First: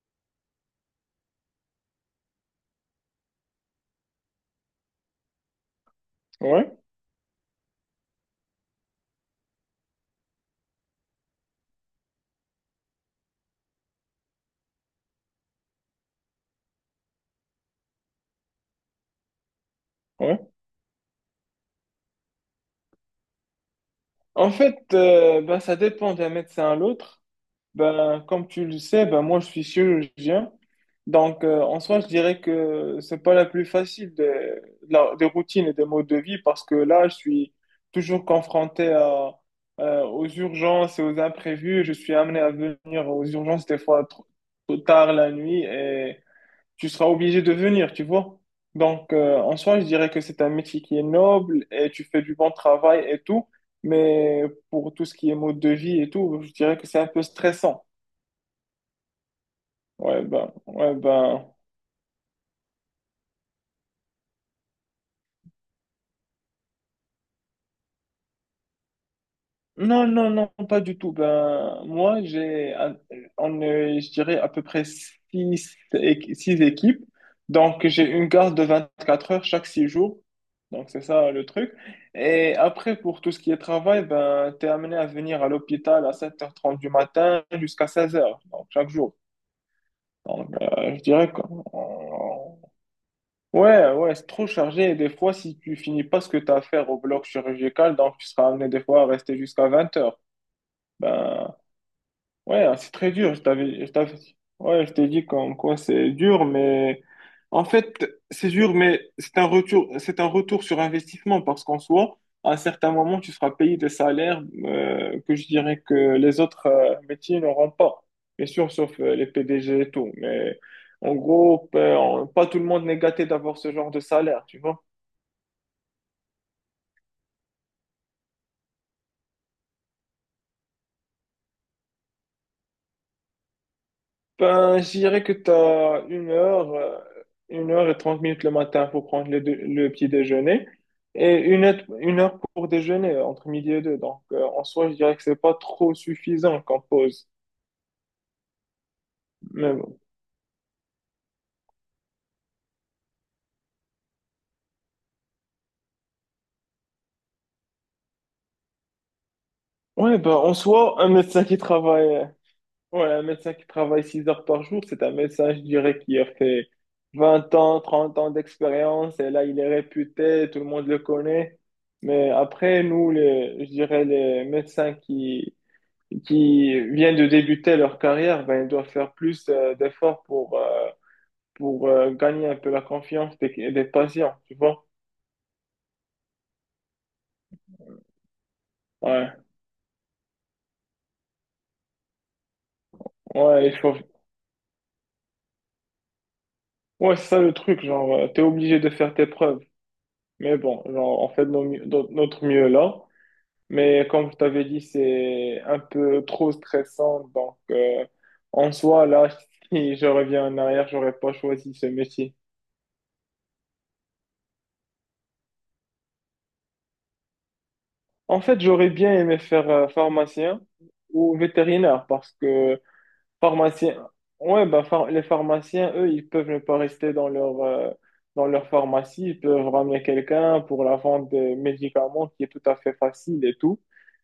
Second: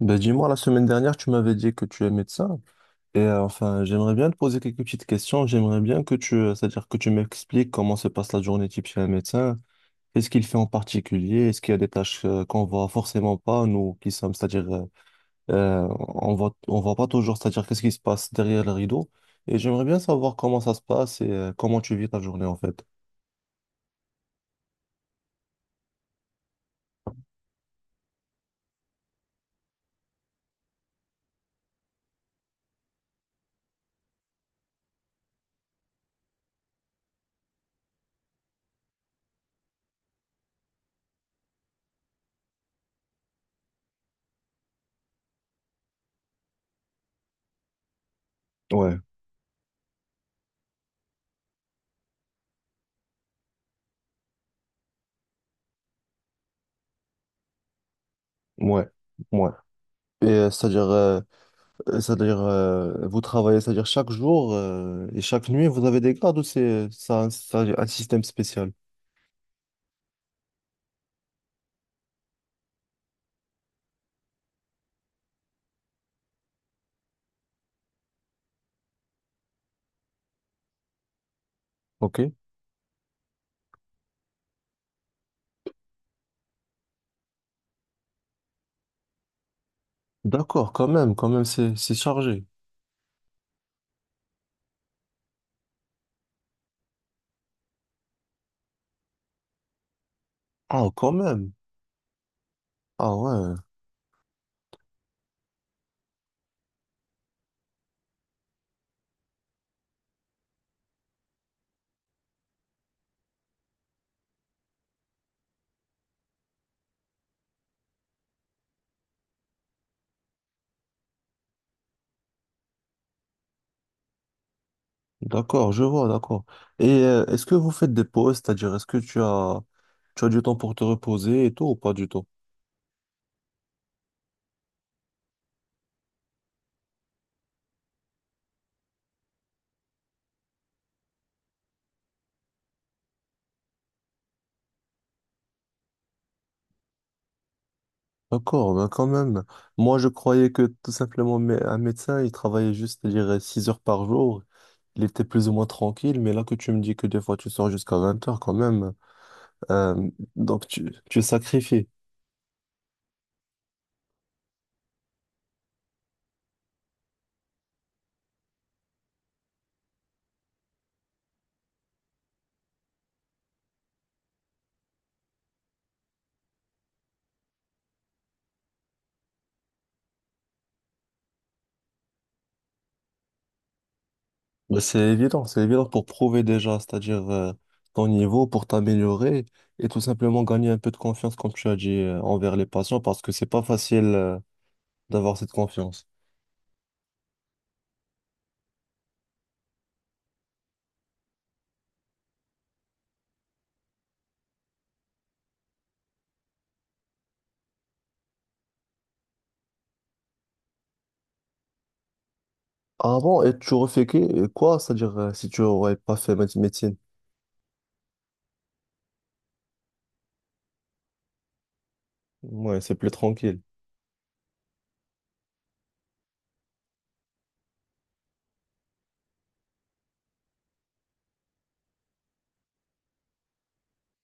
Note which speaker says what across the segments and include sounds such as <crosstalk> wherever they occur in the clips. Speaker 1: Ben dis-moi, la semaine dernière, tu m'avais dit que tu es médecin. Enfin, j'aimerais bien te poser quelques petites questions. J'aimerais bien que tu,
Speaker 2: Ouais,
Speaker 1: c'est-à-dire que tu m'expliques comment se passe la journée type chez un médecin. Qu'est-ce qu'il fait en particulier? Est-ce qu'il y a des tâches qu'on voit forcément pas, nous qui sommes, c'est-à-dire, euh, on voit pas toujours, c'est-à-dire qu'est-ce qui se passe derrière le rideau. Et j'aimerais bien savoir
Speaker 2: ouais.
Speaker 1: comment ça se passe et comment tu vis ta journée en fait.
Speaker 2: En fait, ben, ça dépend d'un médecin à l'autre. Ben, comme tu le sais, ben, moi, je suis chirurgien. Donc, en soi, je dirais que c'est pas la plus facile des routines et des modes de vie parce que là, je suis toujours confronté aux urgences et aux imprévus. Je suis amené à venir aux urgences des fois trop tard la nuit, et tu seras obligé de venir, tu vois.
Speaker 1: Ouais,
Speaker 2: Donc, en soi, je dirais que c'est un métier qui est noble et tu fais du bon travail et tout, mais pour tout ce qui est mode de vie et tout, je dirais que c'est un peu stressant.
Speaker 1: ouais, ouais. Et euh, c'est-à-dire,
Speaker 2: Ouais,
Speaker 1: euh,
Speaker 2: ben,
Speaker 1: C'est-à-dire, vous travaillez, c'est-à-dire chaque jour et chaque nuit, vous avez des gardes ou c'est ça, un système spécial?
Speaker 2: non, non, non, pas du tout. Ben, moi, on est, je dirais, à peu près six équipes. Donc, j'ai une garde de 24 heures chaque 6 jours. Donc, c'est ça le truc.
Speaker 1: Ok.
Speaker 2: Et après, pour tout ce qui est travail, ben, t'es amené à venir à l'hôpital à 7h30 du matin jusqu'à 16h, donc chaque jour. Donc,
Speaker 1: D'accord,
Speaker 2: je
Speaker 1: quand
Speaker 2: dirais que.
Speaker 1: même, c'est chargé.
Speaker 2: Ouais, ouais, c'est trop chargé. Et des fois, si tu finis pas ce que tu as à faire au bloc chirurgical, donc tu seras amené des fois à rester jusqu'à 20h.
Speaker 1: Ah, quand même.
Speaker 2: Ben, ouais, hein, c'est très
Speaker 1: Ah
Speaker 2: dur.
Speaker 1: ouais,
Speaker 2: Ouais, je t'ai dit comme quoi c'est dur, mais en fait, c'est dur, mais c'est un retour sur investissement parce qu'en soi, à un certain moment, tu seras payé des salaires que je dirais que les autres métiers n'auront pas. Bien sûr, sauf les PDG et tout. Mais en gros, pas tout le monde n'est gâté d'avoir ce genre de salaire, tu vois.
Speaker 1: d'accord, je vois, d'accord. Est-ce que vous faites des pauses, c'est-à-dire est-ce que tu as du temps pour te reposer et tout ou pas du tout?
Speaker 2: Ben, je dirais que tu as une heure et 30 minutes le matin pour prendre le petit déjeuner et une heure pour déjeuner entre midi et deux. Donc, en soi, je dirais que c'est pas trop suffisant comme pause.
Speaker 1: D'accord, ben quand même.
Speaker 2: Mais
Speaker 1: Moi,
Speaker 2: bon.
Speaker 1: je croyais que tout simplement un médecin, il travaillait juste, c'est à dire 6 heures par jour. Il était plus ou moins tranquille, mais là que tu me dis que des fois tu sors jusqu'à 20 heures quand même, euh,
Speaker 2: Ouais, ben, en
Speaker 1: donc
Speaker 2: soi, un
Speaker 1: tu
Speaker 2: médecin qui
Speaker 1: sacrifies.
Speaker 2: travaille, ouais, un médecin qui travaille 6 heures par jour, c'est un médecin, je dirais, qui a fait 20 ans, 30 ans d'expérience et là, il est réputé, tout le monde le connaît. Mais après, nous, les, je dirais, les médecins qui viennent de débuter leur carrière, ben, ils doivent faire plus d'efforts pour gagner un peu la confiance des patients, tu
Speaker 1: Ben,
Speaker 2: vois.
Speaker 1: c'est évident pour prouver déjà, c'est-à-dire ton niveau, pour
Speaker 2: Ouais,
Speaker 1: t'améliorer et tout simplement gagner un peu de confiance, comme tu as dit, envers les patients, parce que c'est pas
Speaker 2: ouais, il faut.
Speaker 1: facile. D'avoir cette confiance.
Speaker 2: Ouais, c'est ça le truc, genre, t'es obligé de faire tes preuves. Mais bon, genre, on fait de notre mieux là. Mais comme je t'avais dit, c'est un peu trop stressant. Donc, en soi, là, <laughs> si je reviens en arrière, j'aurais pas choisi ce métier.
Speaker 1: Ah bon, et tu aurais fait quoi? C'est-à-dire, si tu aurais pas fait médecine.
Speaker 2: En fait, j'aurais bien aimé faire pharmacien ou vétérinaire parce
Speaker 1: Ouais,
Speaker 2: que.
Speaker 1: c'est plus tranquille.
Speaker 2: Pharmaciens, ouais, bah, les pharmaciens, eux, ils peuvent ne pas rester dans leur pharmacie, ils peuvent ramener quelqu'un pour la vente des médicaments qui est tout à fait facile et tout.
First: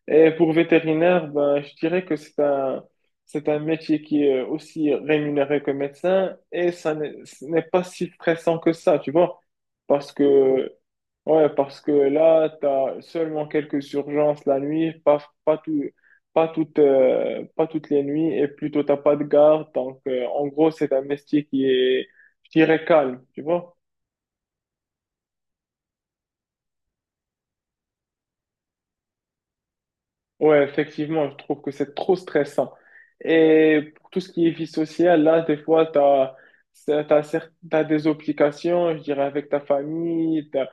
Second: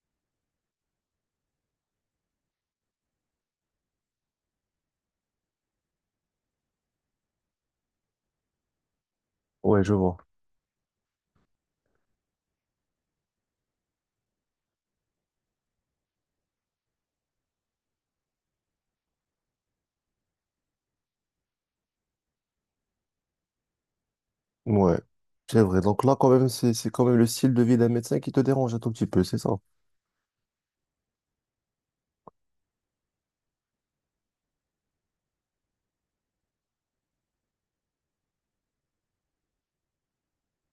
Speaker 2: Et pour vétérinaire, ben, je dirais que c'est un métier qui est aussi rémunéré que médecin et ça n'est ce n'est pas si stressant que ça, tu vois.
Speaker 1: Ouais, je
Speaker 2: Parce
Speaker 1: vois.
Speaker 2: que Ouais, parce que là, tu as seulement quelques urgences la nuit, pas, tout, pas toutes les nuits, et plutôt t'as pas de garde. Donc, en gros, c'est un métier qui est, je dirais, calme, tu vois.
Speaker 1: Ouais, c'est vrai. Donc là, quand même, c'est quand même le style de vie d'un médecin qui te dérange un tout petit peu, c'est ça?
Speaker 2: Ouais, effectivement, je trouve que c'est trop stressant. Et pour tout ce qui est vie sociale, là, des fois, tu as des obligations, je dirais, avec ta famille, ta,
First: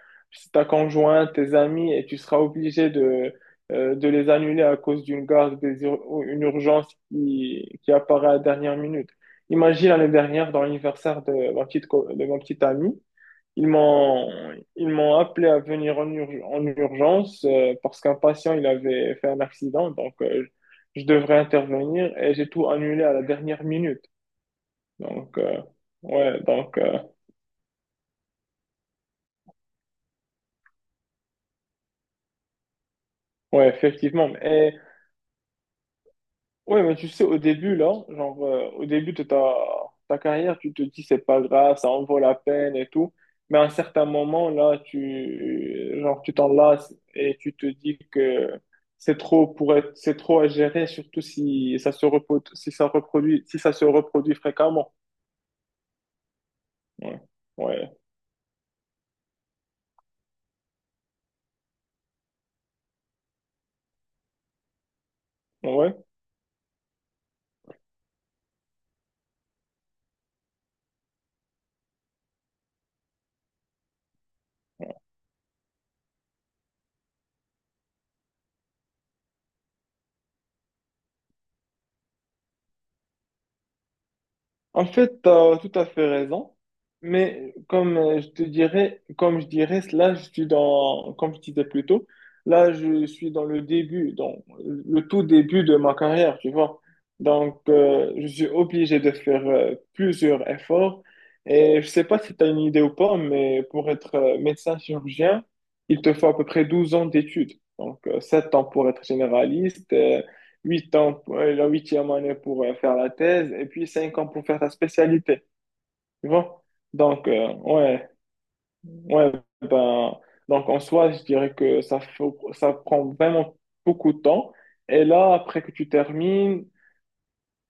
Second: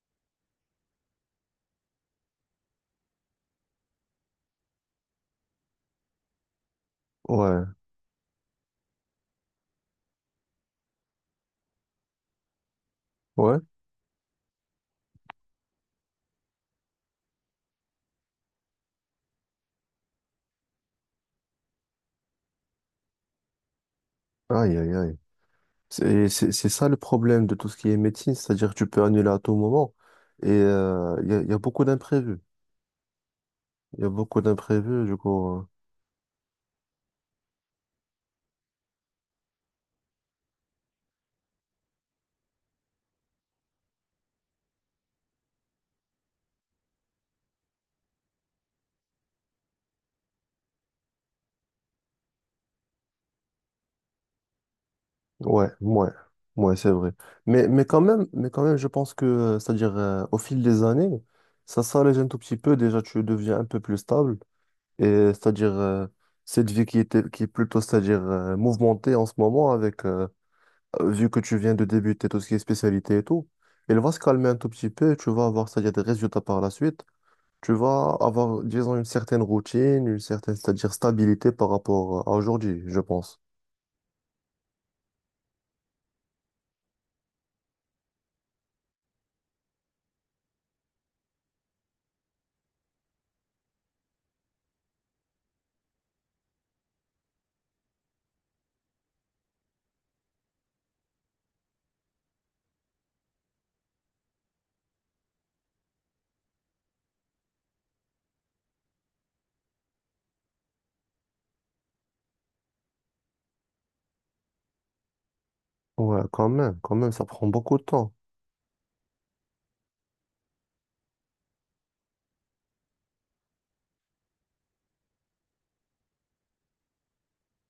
Speaker 2: ta conjointe, tes amis, et tu seras obligé de les annuler à cause d'une garde, ou une urgence
Speaker 1: Ouais,
Speaker 2: qui apparaît à la dernière minute. Imagine l'année dernière, dans l'anniversaire de de ma petite amie,
Speaker 1: ouais.
Speaker 2: ils m'ont, ils m'ont appelé à venir en urgence, parce qu'un patient il avait fait un accident, donc, je devrais intervenir et j'ai tout annulé à la dernière minute.
Speaker 1: Aïe, aïe, aïe.
Speaker 2: Donc, ouais,
Speaker 1: C'est
Speaker 2: donc,
Speaker 1: ça le problème de tout ce qui est médecine, c'est-à-dire que tu peux annuler à tout moment et il y a beaucoup d'imprévus.
Speaker 2: ouais,
Speaker 1: Il y a
Speaker 2: effectivement.
Speaker 1: beaucoup
Speaker 2: Et.
Speaker 1: d'imprévus, du coup.
Speaker 2: Ouais, mais tu sais, au début, là, genre, au début de ta carrière, tu te dis, c'est pas grave, ça en vaut la peine et tout. Mais à un certain moment, là, tu, genre, tu t'en lasses et tu te dis que c'est trop à gérer, surtout si ça se reproduit fréquemment.
Speaker 1: Ouais, ouais, ouais, c'est vrai.
Speaker 2: Ouais.
Speaker 1: Mais
Speaker 2: Ouais.
Speaker 1: quand même, mais quand même, je pense que, c'est-à-dire au fil des années, ça s'allège un tout petit peu. Déjà, tu deviens un peu plus stable. Et c'est-à-dire
Speaker 2: Ouais.
Speaker 1: cette vie qui qui est plutôt, c'est-à-dire mouvementée en ce moment, avec vu que tu viens de débuter tout ce qui est spécialité et tout, elle va se calmer un tout petit peu. Et tu vas avoir, c'est-à-dire des résultats par la suite. Tu vas avoir, disons, une certaine routine, une certaine, c'est-à-dire stabilité par rapport à aujourd'hui, je pense.
Speaker 2: En fait, tu as tout à fait raison, mais comme comme je dirais, là, comme je disais plus tôt, là, je suis dans le tout début de ma carrière, tu vois. Donc, je suis obligé de faire plusieurs efforts. Et je sais pas si tu as une idée ou pas, mais pour être médecin chirurgien, il te faut à peu près 12 ans d'études. Donc, 7 ans pour être généraliste, 8 ans, la huitième année pour faire la thèse, et puis 5 ans pour faire ta spécialité.
Speaker 1: Ouais,
Speaker 2: Tu vois?
Speaker 1: quand même, ça
Speaker 2: Donc,
Speaker 1: prend beaucoup de
Speaker 2: ouais,
Speaker 1: temps.
Speaker 2: ouais, ben, donc en soi, je dirais que ça prend vraiment beaucoup de temps. Et là, après que tu termines,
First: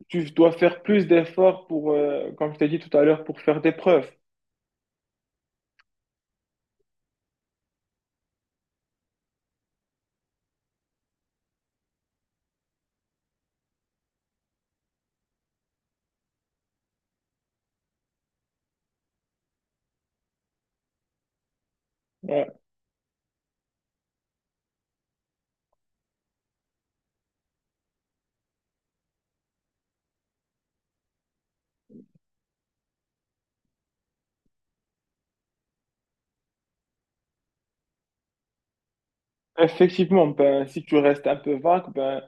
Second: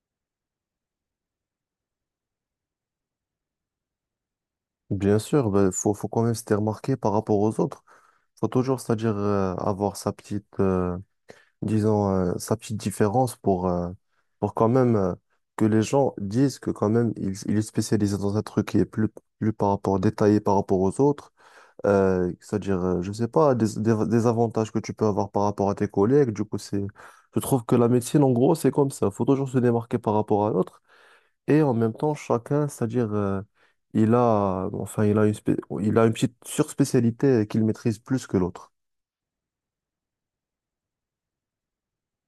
Speaker 2: tu dois faire plus d'efforts comme je t'ai dit tout à l'heure, pour faire des preuves.
Speaker 1: Bien sûr, ben, faut quand même se faire remarquer par rapport aux autres. Faut toujours, c'est-à-dire avoir sa petite, disons, sa petite différence pour pour quand même que les gens disent que quand même il est spécialisé dans un truc qui est plus, plus par rapport détaillé par rapport aux autres. Euh,
Speaker 2: Ouais.
Speaker 1: c'est-à-dire, euh, je sais pas, des avantages que tu peux avoir par rapport à tes collègues. Je trouve que la médecine, en gros, c'est comme ça. Faut toujours se démarquer par rapport à l'autre. Et en même temps, chacun, enfin, il a il a une petite surspécialité qu'il maîtrise plus que l'autre.
Speaker 2: Effectivement, ben, si tu restes un peu vague, ben,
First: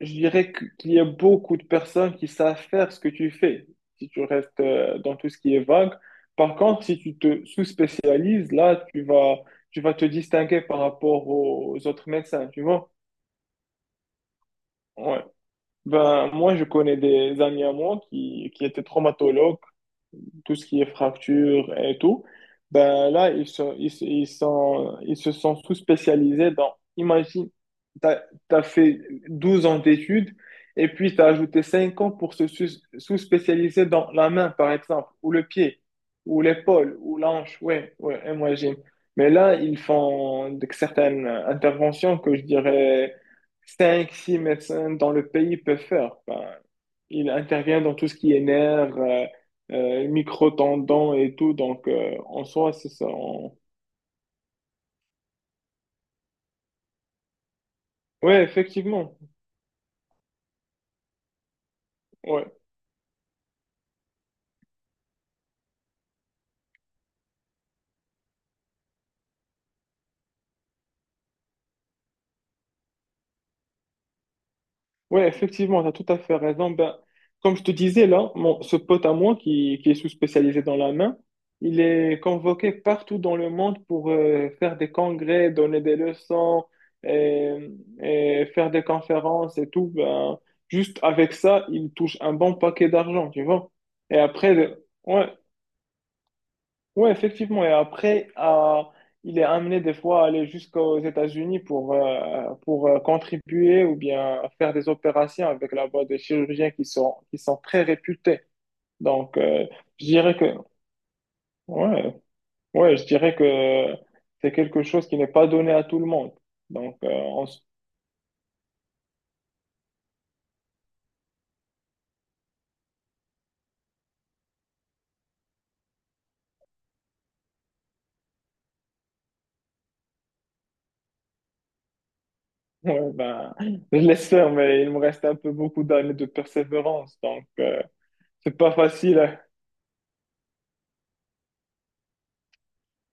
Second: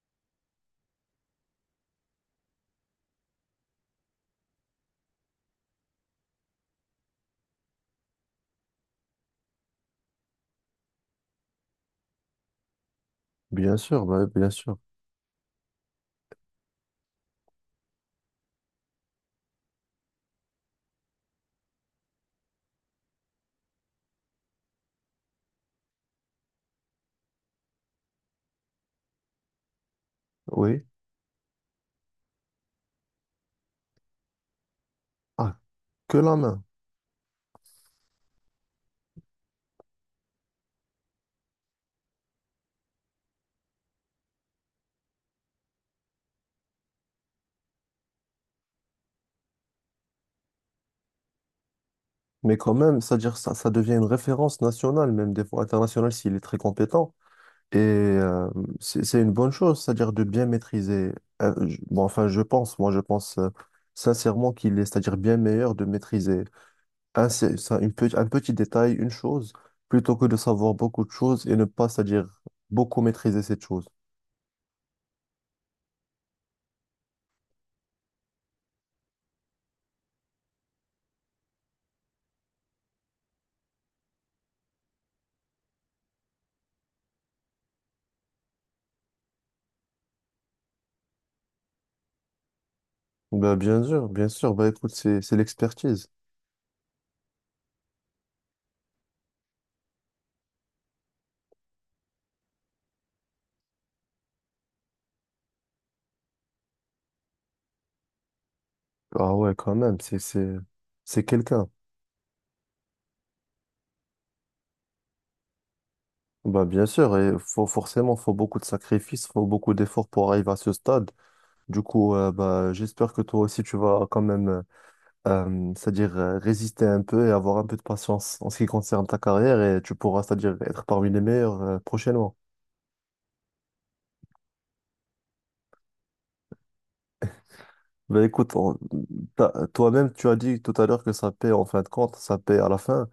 Speaker 2: je dirais qu'il y a beaucoup de personnes qui savent faire ce que tu fais, si tu restes dans tout ce qui est vague. Par contre, si tu te sous-spécialises, là, tu vas te distinguer par rapport aux autres médecins, tu vois?
Speaker 1: Bien sûr, bah, bien sûr.
Speaker 2: Ouais. Ben, moi, je connais des amis à moi qui étaient traumatologues, tout ce qui est fracture et tout, ben là, ils se sont sous-spécialisés imagine, t'as, t'as fait 12 ans d'études
Speaker 1: Oui.
Speaker 2: et puis t'as ajouté 5 ans pour se sous-spécialiser dans la main, par exemple, ou le
Speaker 1: Ah,
Speaker 2: pied,
Speaker 1: que la
Speaker 2: ou
Speaker 1: main.
Speaker 2: l'épaule, ou l'anche, ouais, ouais, imagine. Mais là, ils font certaines interventions que je dirais cinq six médecins dans le pays peuvent faire. Ben, il intervient dans tout ce qui est nerfs, micro-tendons et tout. Donc, en
Speaker 1: Mais
Speaker 2: soi,
Speaker 1: quand
Speaker 2: c'est
Speaker 1: même,
Speaker 2: ça.
Speaker 1: c'est-à-dire, ça devient une référence nationale, même des fois internationale, s'il est très compétent. Et
Speaker 2: Ouais,
Speaker 1: euh, c'est
Speaker 2: effectivement.
Speaker 1: c'est une bonne chose, c'est-à-dire de bien maîtriser. Bon, enfin, je
Speaker 2: Ouais,
Speaker 1: pense, je pense sincèrement qu'il est, c'est-à-dire bien meilleur de maîtriser une un petit détail, une chose, plutôt que de savoir beaucoup de choses et ne pas, c'est-à-dire beaucoup maîtriser cette chose.
Speaker 2: ouais, effectivement, tu as tout à fait raison. Ben, comme je te disais, là, ce pote à moi qui est sous-spécialisé dans la main, il est convoqué partout dans le monde pour faire des congrès, donner des leçons et, et faire des conférences et tout. Ben, juste avec ça, il touche un bon paquet d'argent, tu
Speaker 1: Ben,
Speaker 2: vois.
Speaker 1: bien sûr,
Speaker 2: Et
Speaker 1: bien sûr.
Speaker 2: après,
Speaker 1: Bah, écoute,
Speaker 2: ouais.
Speaker 1: c'est l'expertise.
Speaker 2: Oui, effectivement. Et après, il est amené des fois à aller jusqu'aux États-Unis pour contribuer ou bien faire des opérations avec là-bas des chirurgiens qui sont très réputés.
Speaker 1: Ah
Speaker 2: Donc,
Speaker 1: ouais, quand même,
Speaker 2: je dirais que,
Speaker 1: c'est quelqu'un.
Speaker 2: ouais, ouais, je dirais que c'est quelque chose qui n'est pas donné à tout le monde.
Speaker 1: Bah, bien
Speaker 2: Donc,
Speaker 1: sûr, et forcément, faut beaucoup de sacrifices, faut beaucoup d'efforts pour arriver à ce stade. Bah, j'espère que toi aussi, tu vas quand même. C'est-à-dire, résister un peu et avoir un peu de patience en ce qui concerne ta carrière et tu pourras, c'est-à-dire être parmi les meilleurs prochainement.
Speaker 2: <laughs> ouais, ben, je l'espère, mais il me reste un peu beaucoup d'années de persévérance. Donc,
Speaker 1: Ben écoute,
Speaker 2: c'est pas
Speaker 1: on-
Speaker 2: facile, hein.
Speaker 1: T'as toi-même, tu as dit tout à l'heure que ça paie en fin de compte, ça paie à la fin.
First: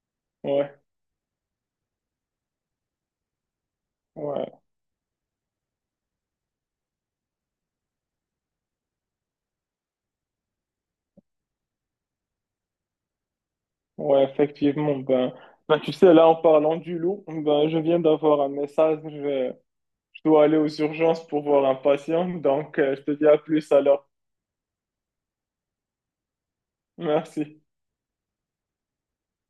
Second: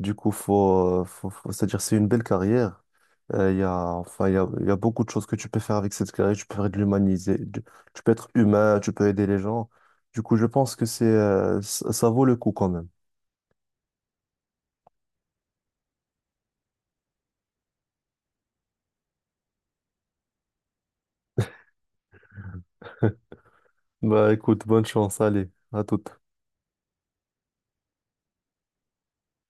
Speaker 1: Du coup,
Speaker 2: Ouais,
Speaker 1: c'est-à-dire c'est une belle carrière. Il y a, enfin, il y a,
Speaker 2: ouais.
Speaker 1: Il y a beaucoup de choses que tu peux faire avec cette carrière. Tu peux faire de l'humaniser, du- Tu peux être humain, tu peux aider les gens. Du coup, je pense que c'est, ça ça vaut le coup quand même.
Speaker 2: Ouais, effectivement. Ben, ben, tu sais, là, en parlant du loup, ben, je viens d'avoir un message. Je dois aller aux urgences pour voir un patient. Donc, je te dis à plus
Speaker 1: <laughs>
Speaker 2: alors.
Speaker 1: Bah écoute, bonne chance, allez, à toute.
Speaker 2: Merci.